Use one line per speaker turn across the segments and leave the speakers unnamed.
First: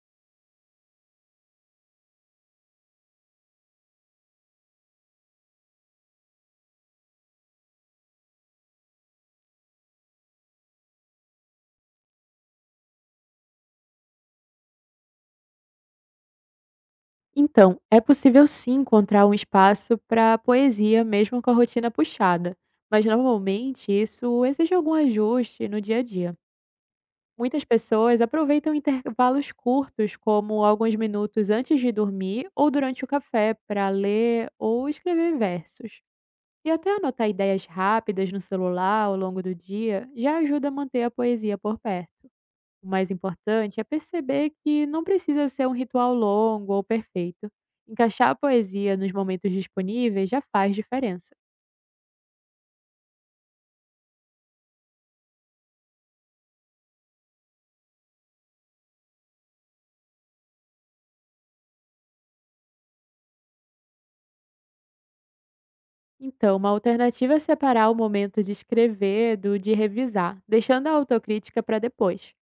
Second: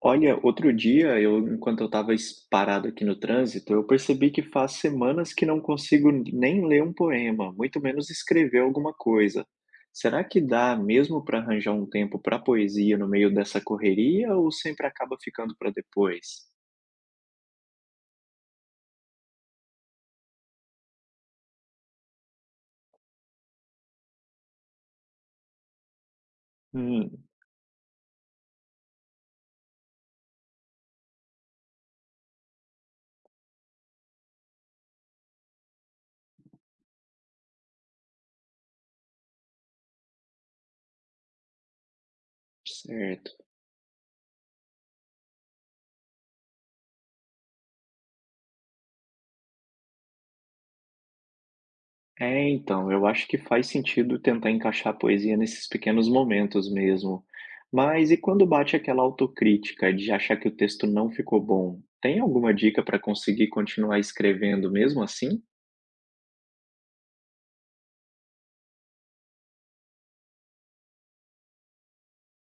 Olha, outro dia, eu enquanto eu estava parado aqui no trânsito, eu percebi que faz semanas que não consigo nem ler um poema, muito menos escrever alguma coisa. Será que dá mesmo para arranjar um tempo para poesia no meio dessa correria ou sempre acaba ficando para depois?
Então, é possível sim encontrar um espaço para poesia mesmo com a rotina puxada, mas normalmente isso exige algum ajuste no dia a dia.
Hum,
Muitas pessoas aproveitam intervalos curtos, como alguns minutos antes de dormir ou durante o café, para ler ou escrever versos. E até anotar ideias rápidas no celular ao longo do dia já ajuda a manter a poesia por perto. O mais
certo.
importante é perceber que não precisa ser um ritual longo ou perfeito. Encaixar a poesia nos momentos disponíveis já faz diferença.
É, então, eu acho que faz sentido tentar encaixar a poesia nesses pequenos momentos mesmo. Mas e quando bate aquela autocrítica de achar que o texto não ficou bom? Tem alguma dica para conseguir continuar escrevendo mesmo assim?
Então, uma alternativa é separar o momento de escrever do de revisar, deixando a autocrítica para depois.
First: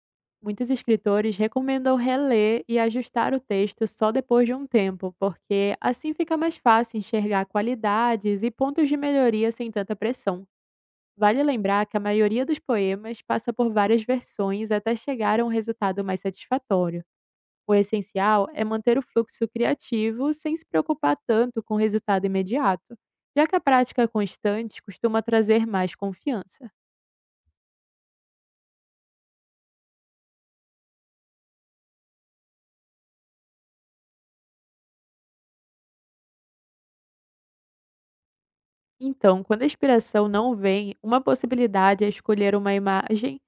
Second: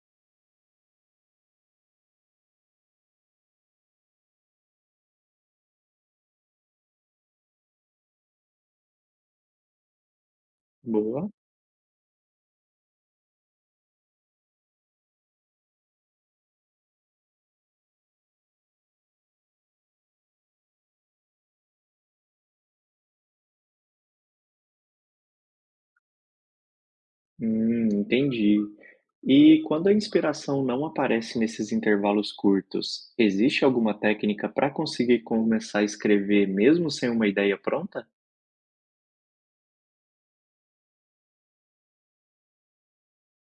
Muitos escritores recomendam reler e ajustar o texto só depois de um tempo, porque assim fica mais fácil enxergar qualidades e pontos de melhoria sem tanta pressão.
Boa.
Vale lembrar que a maioria dos poemas passa por várias versões até chegar a um resultado mais satisfatório. O essencial é manter o fluxo criativo sem se preocupar tanto com o resultado imediato, já que a prática constante costuma trazer mais confiança.
Entendi. E quando a inspiração não aparece nesses intervalos curtos, existe alguma técnica para conseguir começar a escrever mesmo sem uma ideia pronta?
Então, quando a inspiração não vem, uma possibilidade é escolher uma imagem,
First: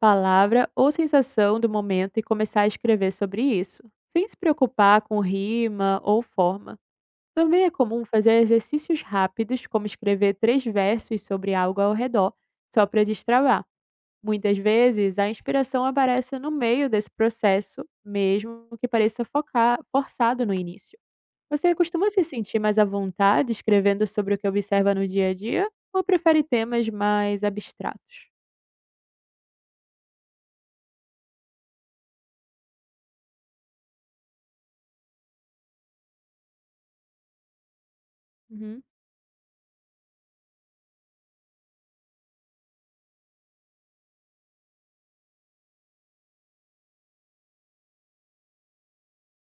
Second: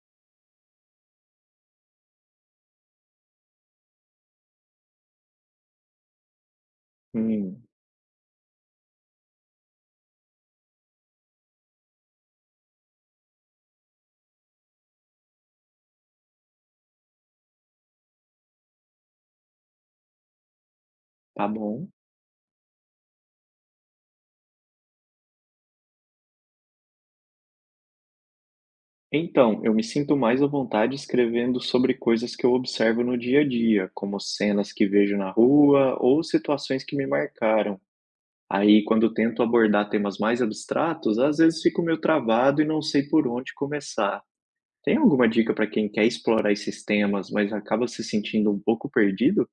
palavra ou sensação do momento e começar a escrever sobre isso, sem se preocupar com rima ou forma.
Hum,
Também é comum fazer exercícios rápidos, como escrever três versos sobre algo ao redor, só para destravar. Muitas vezes, a inspiração aparece no meio desse processo, mesmo que pareça focar, forçado no início.
tá
Você
bom.
costuma se sentir mais à vontade escrevendo sobre o que observa no dia a dia ou prefere temas mais abstratos?
Então, eu me sinto mais à vontade escrevendo sobre coisas que eu observo no dia a dia, como cenas que vejo na rua ou situações que me marcaram.
Uhum.
Aí, quando tento abordar temas mais abstratos, às vezes fico meio travado e não sei por onde começar. Tem alguma dica para quem quer explorar esses temas, mas acaba se sentindo um pouco perdido?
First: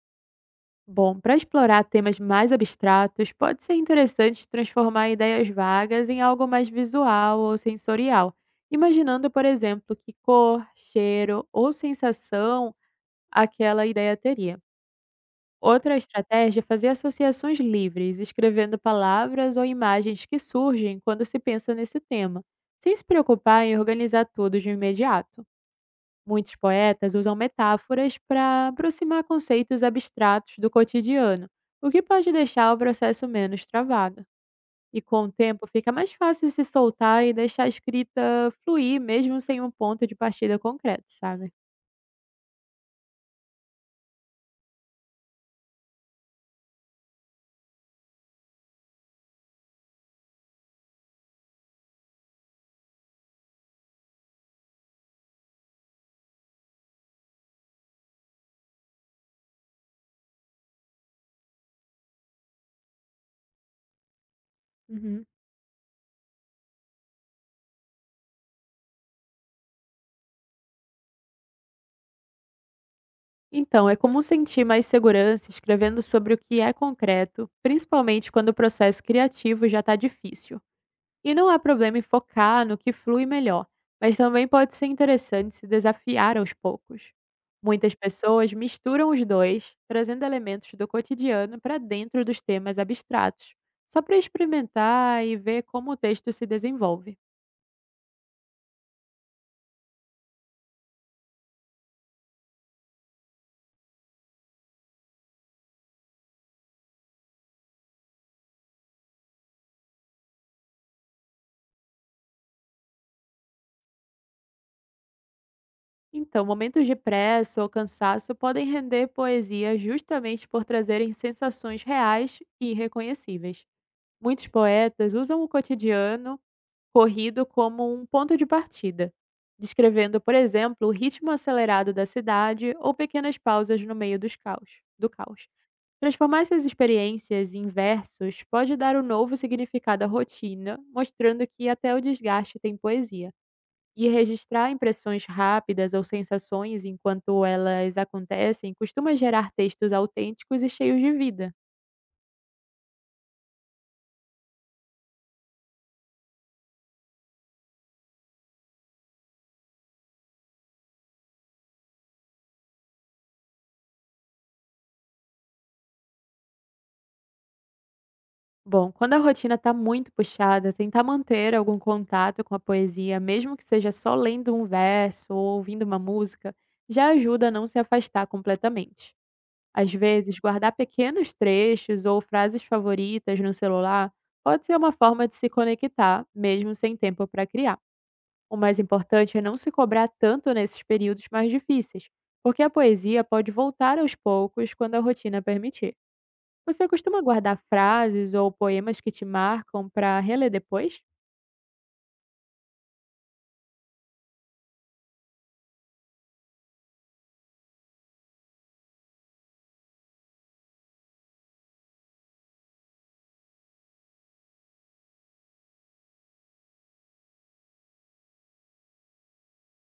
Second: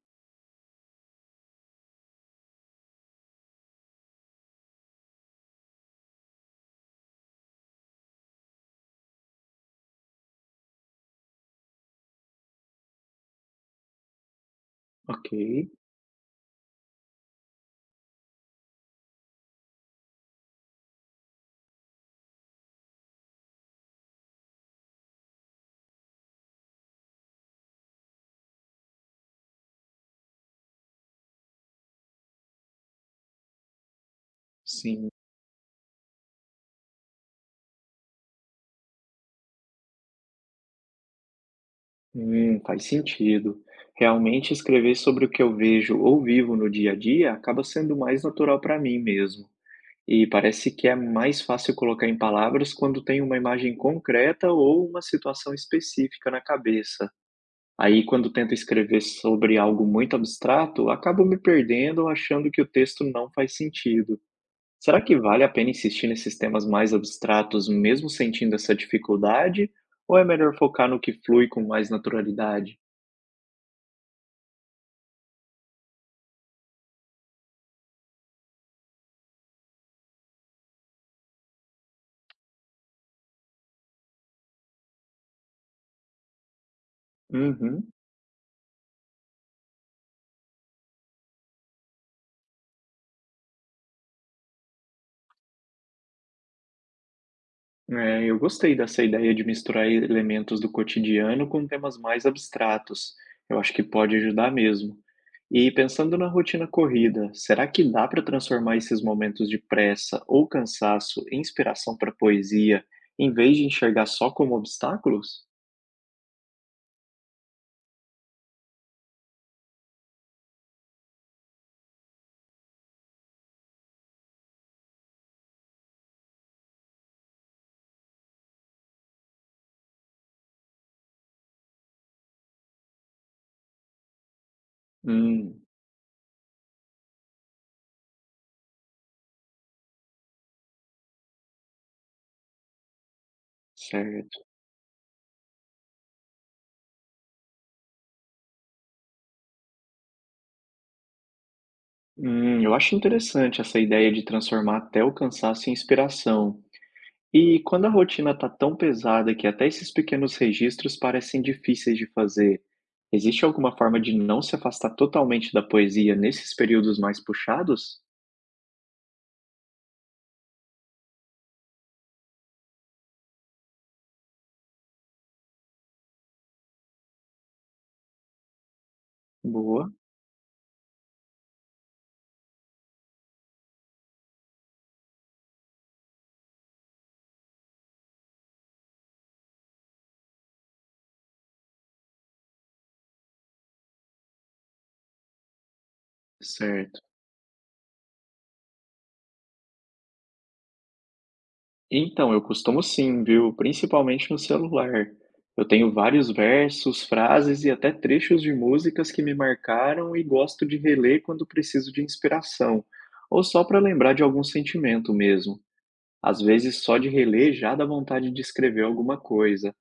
Bom, para explorar temas mais abstratos, pode ser interessante transformar ideias vagas em algo mais visual ou sensorial, imaginando, por exemplo, que cor, cheiro ou sensação aquela ideia teria.
Ok,
Outra estratégia é fazer associações livres, escrevendo palavras ou imagens que surgem quando se pensa nesse tema, sem se preocupar em organizar tudo de imediato. Muitos poetas usam metáforas para aproximar conceitos abstratos do cotidiano, o que pode deixar o processo menos travado. E
sim.
com o tempo fica mais fácil se soltar e deixar a escrita fluir, mesmo sem um ponto de partida concreto, sabe?
Faz sentido. Realmente escrever sobre o que eu vejo ou vivo no dia a dia acaba sendo mais natural para mim mesmo. E parece que é mais fácil colocar em palavras quando tem uma imagem concreta ou uma situação específica na cabeça. Aí, quando tento escrever sobre algo muito abstrato, acabo me perdendo ou achando que o texto não faz sentido. Será que
Uhum.
vale a pena insistir nesses temas mais abstratos, mesmo sentindo essa dificuldade? Ou é melhor focar no que flui com mais naturalidade?
Então, é comum sentir mais segurança escrevendo sobre o que é concreto, principalmente quando o processo criativo já está difícil. E não há problema em focar no que flui melhor, mas também pode ser interessante se desafiar aos poucos.
Uhum.
Muitas pessoas misturam os dois, trazendo elementos do cotidiano para dentro dos temas abstratos, só para experimentar e ver como o texto se desenvolve.
É, eu gostei dessa ideia de misturar elementos do cotidiano com temas mais abstratos. Eu acho que pode ajudar mesmo. E pensando na rotina corrida, será que dá para transformar esses momentos de pressa ou cansaço em inspiração para poesia, em vez de enxergar só como obstáculos?
Então, momentos de pressa ou cansaço podem render poesia justamente por trazerem sensações reais e irreconhecíveis. Muitos poetas usam o cotidiano corrido como um ponto de partida, descrevendo, por exemplo, o ritmo acelerado da cidade ou pequenas pausas no meio do caos.
Hum,
Transformar essas experiências em versos pode dar um novo significado à rotina, mostrando que até o desgaste tem poesia. E
certo.
registrar impressões rápidas ou sensações enquanto elas acontecem costuma gerar textos autênticos e cheios de vida.
Eu acho interessante essa ideia de transformar até o cansaço em inspiração. E quando a rotina está tão pesada que até esses pequenos registros parecem difíceis de fazer, existe alguma forma de não se afastar totalmente da poesia nesses períodos mais puxados?
Bom, quando a rotina está muito puxada, tentar manter algum contato com a poesia, mesmo que seja só lendo um verso ou ouvindo uma música, já ajuda a não se afastar completamente.
Boa,
Às vezes, guardar pequenos trechos ou frases favoritas no celular pode ser uma forma de se conectar, mesmo sem tempo para criar. O mais importante é não se cobrar tanto nesses períodos mais difíceis, porque a poesia pode voltar aos poucos quando a rotina permitir. Você
certo.
costuma guardar frases ou poemas que te marcam para reler depois?
Então, eu costumo sim, viu? Principalmente no celular. Eu tenho vários versos, frases e até trechos de músicas que me marcaram e gosto de reler quando preciso de inspiração, ou só para lembrar de algum sentimento mesmo. Às vezes, só de reler já dá vontade de escrever alguma coisa.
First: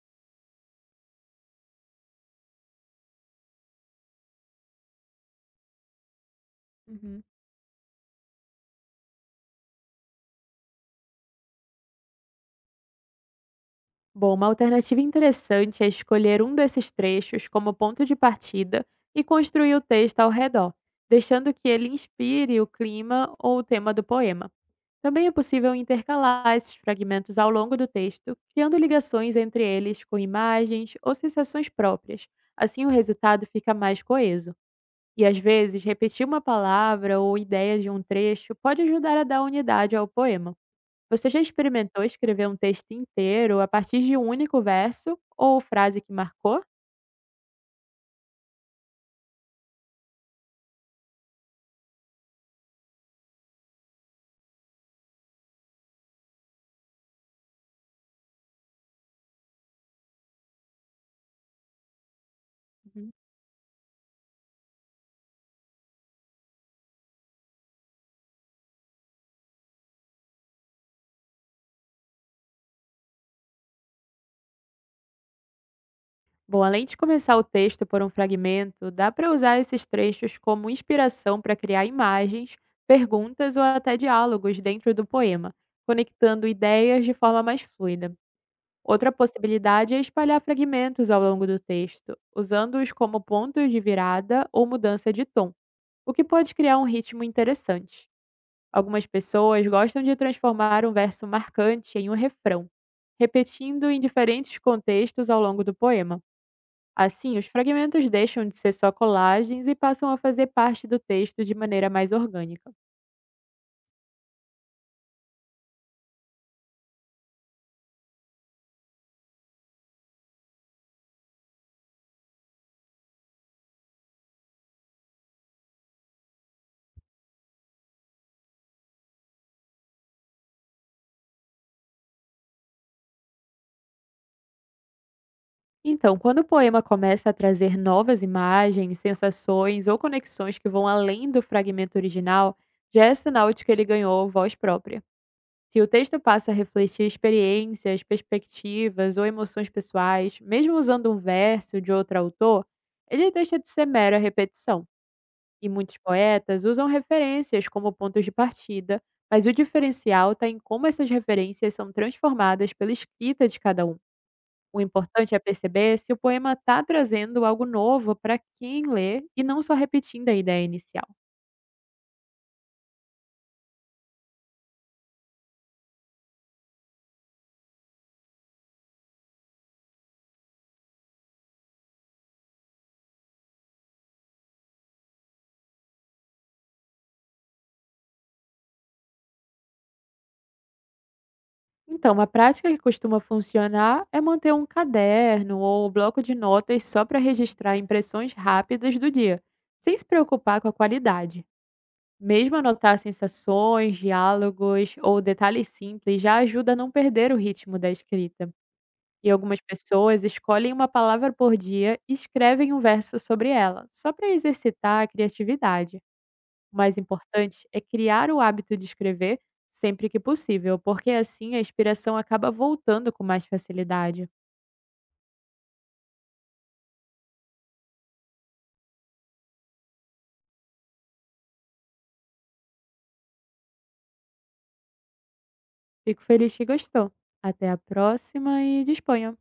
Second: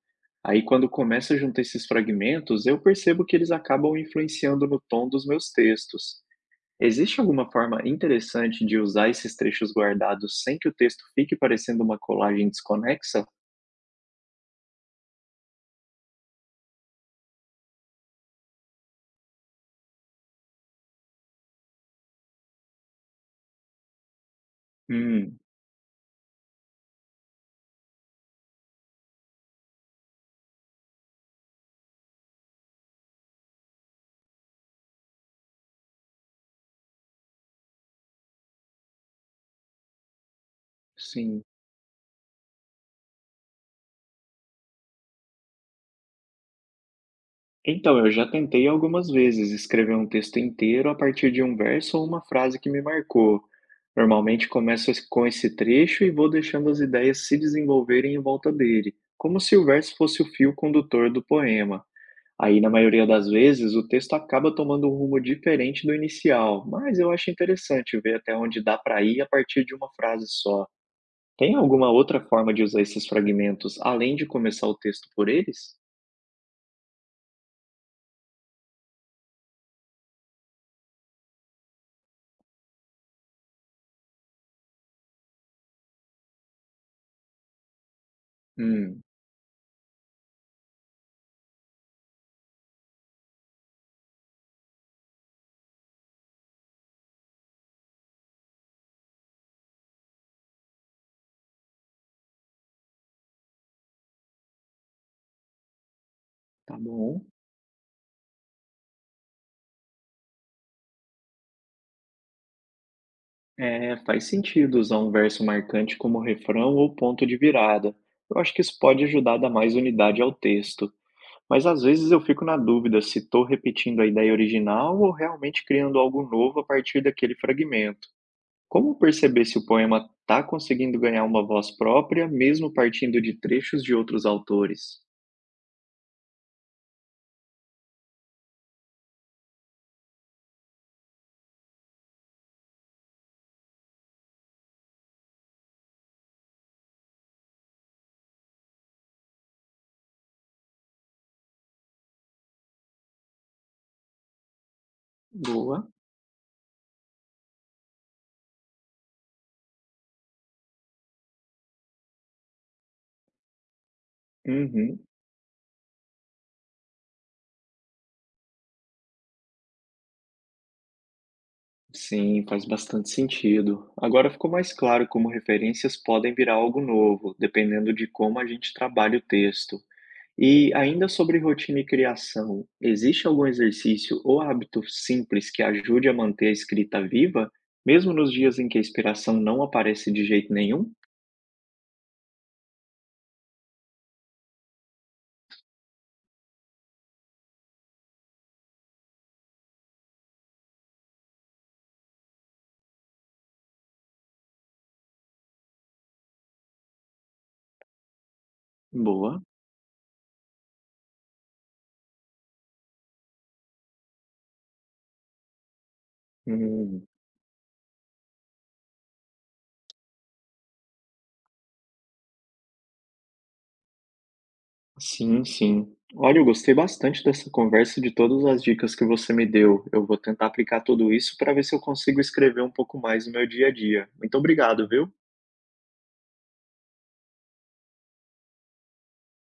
Aí, quando começo a juntar esses fragmentos, eu percebo que eles acabam influenciando no tom dos meus textos. Existe
Uhum.
alguma forma interessante de usar esses trechos guardados sem que o texto fique parecendo uma colagem desconexa?
Bom, uma alternativa interessante é escolher um desses trechos como ponto de partida e construir o texto ao redor, deixando que ele inspire o clima ou o tema do poema. Também é
Hum,
possível intercalar esses fragmentos ao longo do texto, criando ligações entre eles com imagens ou sensações próprias. Assim, o resultado fica mais coeso. E às vezes, repetir uma palavra ou ideia de um trecho pode ajudar a dar unidade ao poema. Você já
sim.
experimentou escrever um texto inteiro a partir de um único verso ou frase que marcou?
Então, eu já tentei algumas vezes escrever um texto inteiro a partir de um verso ou uma frase que me marcou. Normalmente começo com esse trecho e vou deixando as ideias se desenvolverem em volta dele, como se o verso fosse o fio condutor do poema. Aí, na maioria
Uhum.
das vezes, o texto acaba tomando um rumo diferente do inicial, mas eu acho interessante ver até onde dá para ir a partir de uma frase só. Tem alguma outra forma de usar esses fragmentos além de começar o texto por eles?
Bom, além de começar o texto por um fragmento, dá para usar esses trechos como inspiração para criar imagens, perguntas ou até diálogos dentro do poema, conectando ideias de forma mais fluida.
Hum,
Outra possibilidade é espalhar fragmentos ao longo do texto, usando-os como pontos de virada ou mudança de tom, o que pode criar um ritmo interessante. Algumas pessoas gostam de transformar um verso marcante em um refrão, repetindo em diferentes contextos ao longo do poema.
tá bom.
Assim, os fragmentos deixam de ser só colagens e passam a fazer parte do texto de maneira mais orgânica.
É, faz sentido usar um verso marcante como refrão ou ponto de virada. Eu acho que isso pode ajudar a dar mais unidade ao texto. Mas às vezes eu fico na dúvida se estou repetindo a ideia original ou realmente criando algo novo a partir daquele fragmento. Como perceber se o poema está conseguindo ganhar uma voz própria, mesmo partindo de trechos de outros autores?
Então, quando o poema começa a trazer novas imagens, sensações ou conexões que vão além do fragmento original, já é sinal de que ele ganhou voz própria. Se o texto passa a refletir experiências, perspectivas ou emoções pessoais, mesmo usando um verso de outro autor, ele deixa de ser mera repetição. E
Boa.
muitos poetas usam referências como pontos de partida, mas o diferencial está em como essas referências são transformadas pela escrita de cada um. O
Uhum.
importante é perceber se o poema está trazendo algo novo para quem lê e não só repetindo a ideia inicial.
Sim, faz bastante sentido. Agora ficou mais claro como referências podem virar algo novo, dependendo de como a gente trabalha o texto. E ainda sobre rotina e criação, existe algum exercício ou hábito simples que ajude a manter a escrita viva, mesmo nos dias em que a inspiração não aparece de jeito nenhum?
Então, uma prática que costuma funcionar é manter um caderno ou bloco de notas só para registrar impressões rápidas do dia, sem se preocupar com a qualidade. Mesmo anotar sensações, diálogos ou detalhes simples já ajuda a não perder o ritmo da escrita. E
Boa.
algumas pessoas escolhem uma palavra por dia e escrevem um verso sobre ela, só para exercitar a criatividade. O mais
Hum.
importante é criar o hábito de escrever sempre que possível, porque assim a inspiração acaba voltando com mais facilidade.
Sim, sim. Olha, eu gostei bastante dessa conversa e de todas as dicas que você me deu. Eu vou tentar aplicar tudo isso para ver se eu consigo escrever um pouco mais no meu dia a dia. Muito obrigado, viu?
Fico feliz que gostou. Até a próxima e disponha!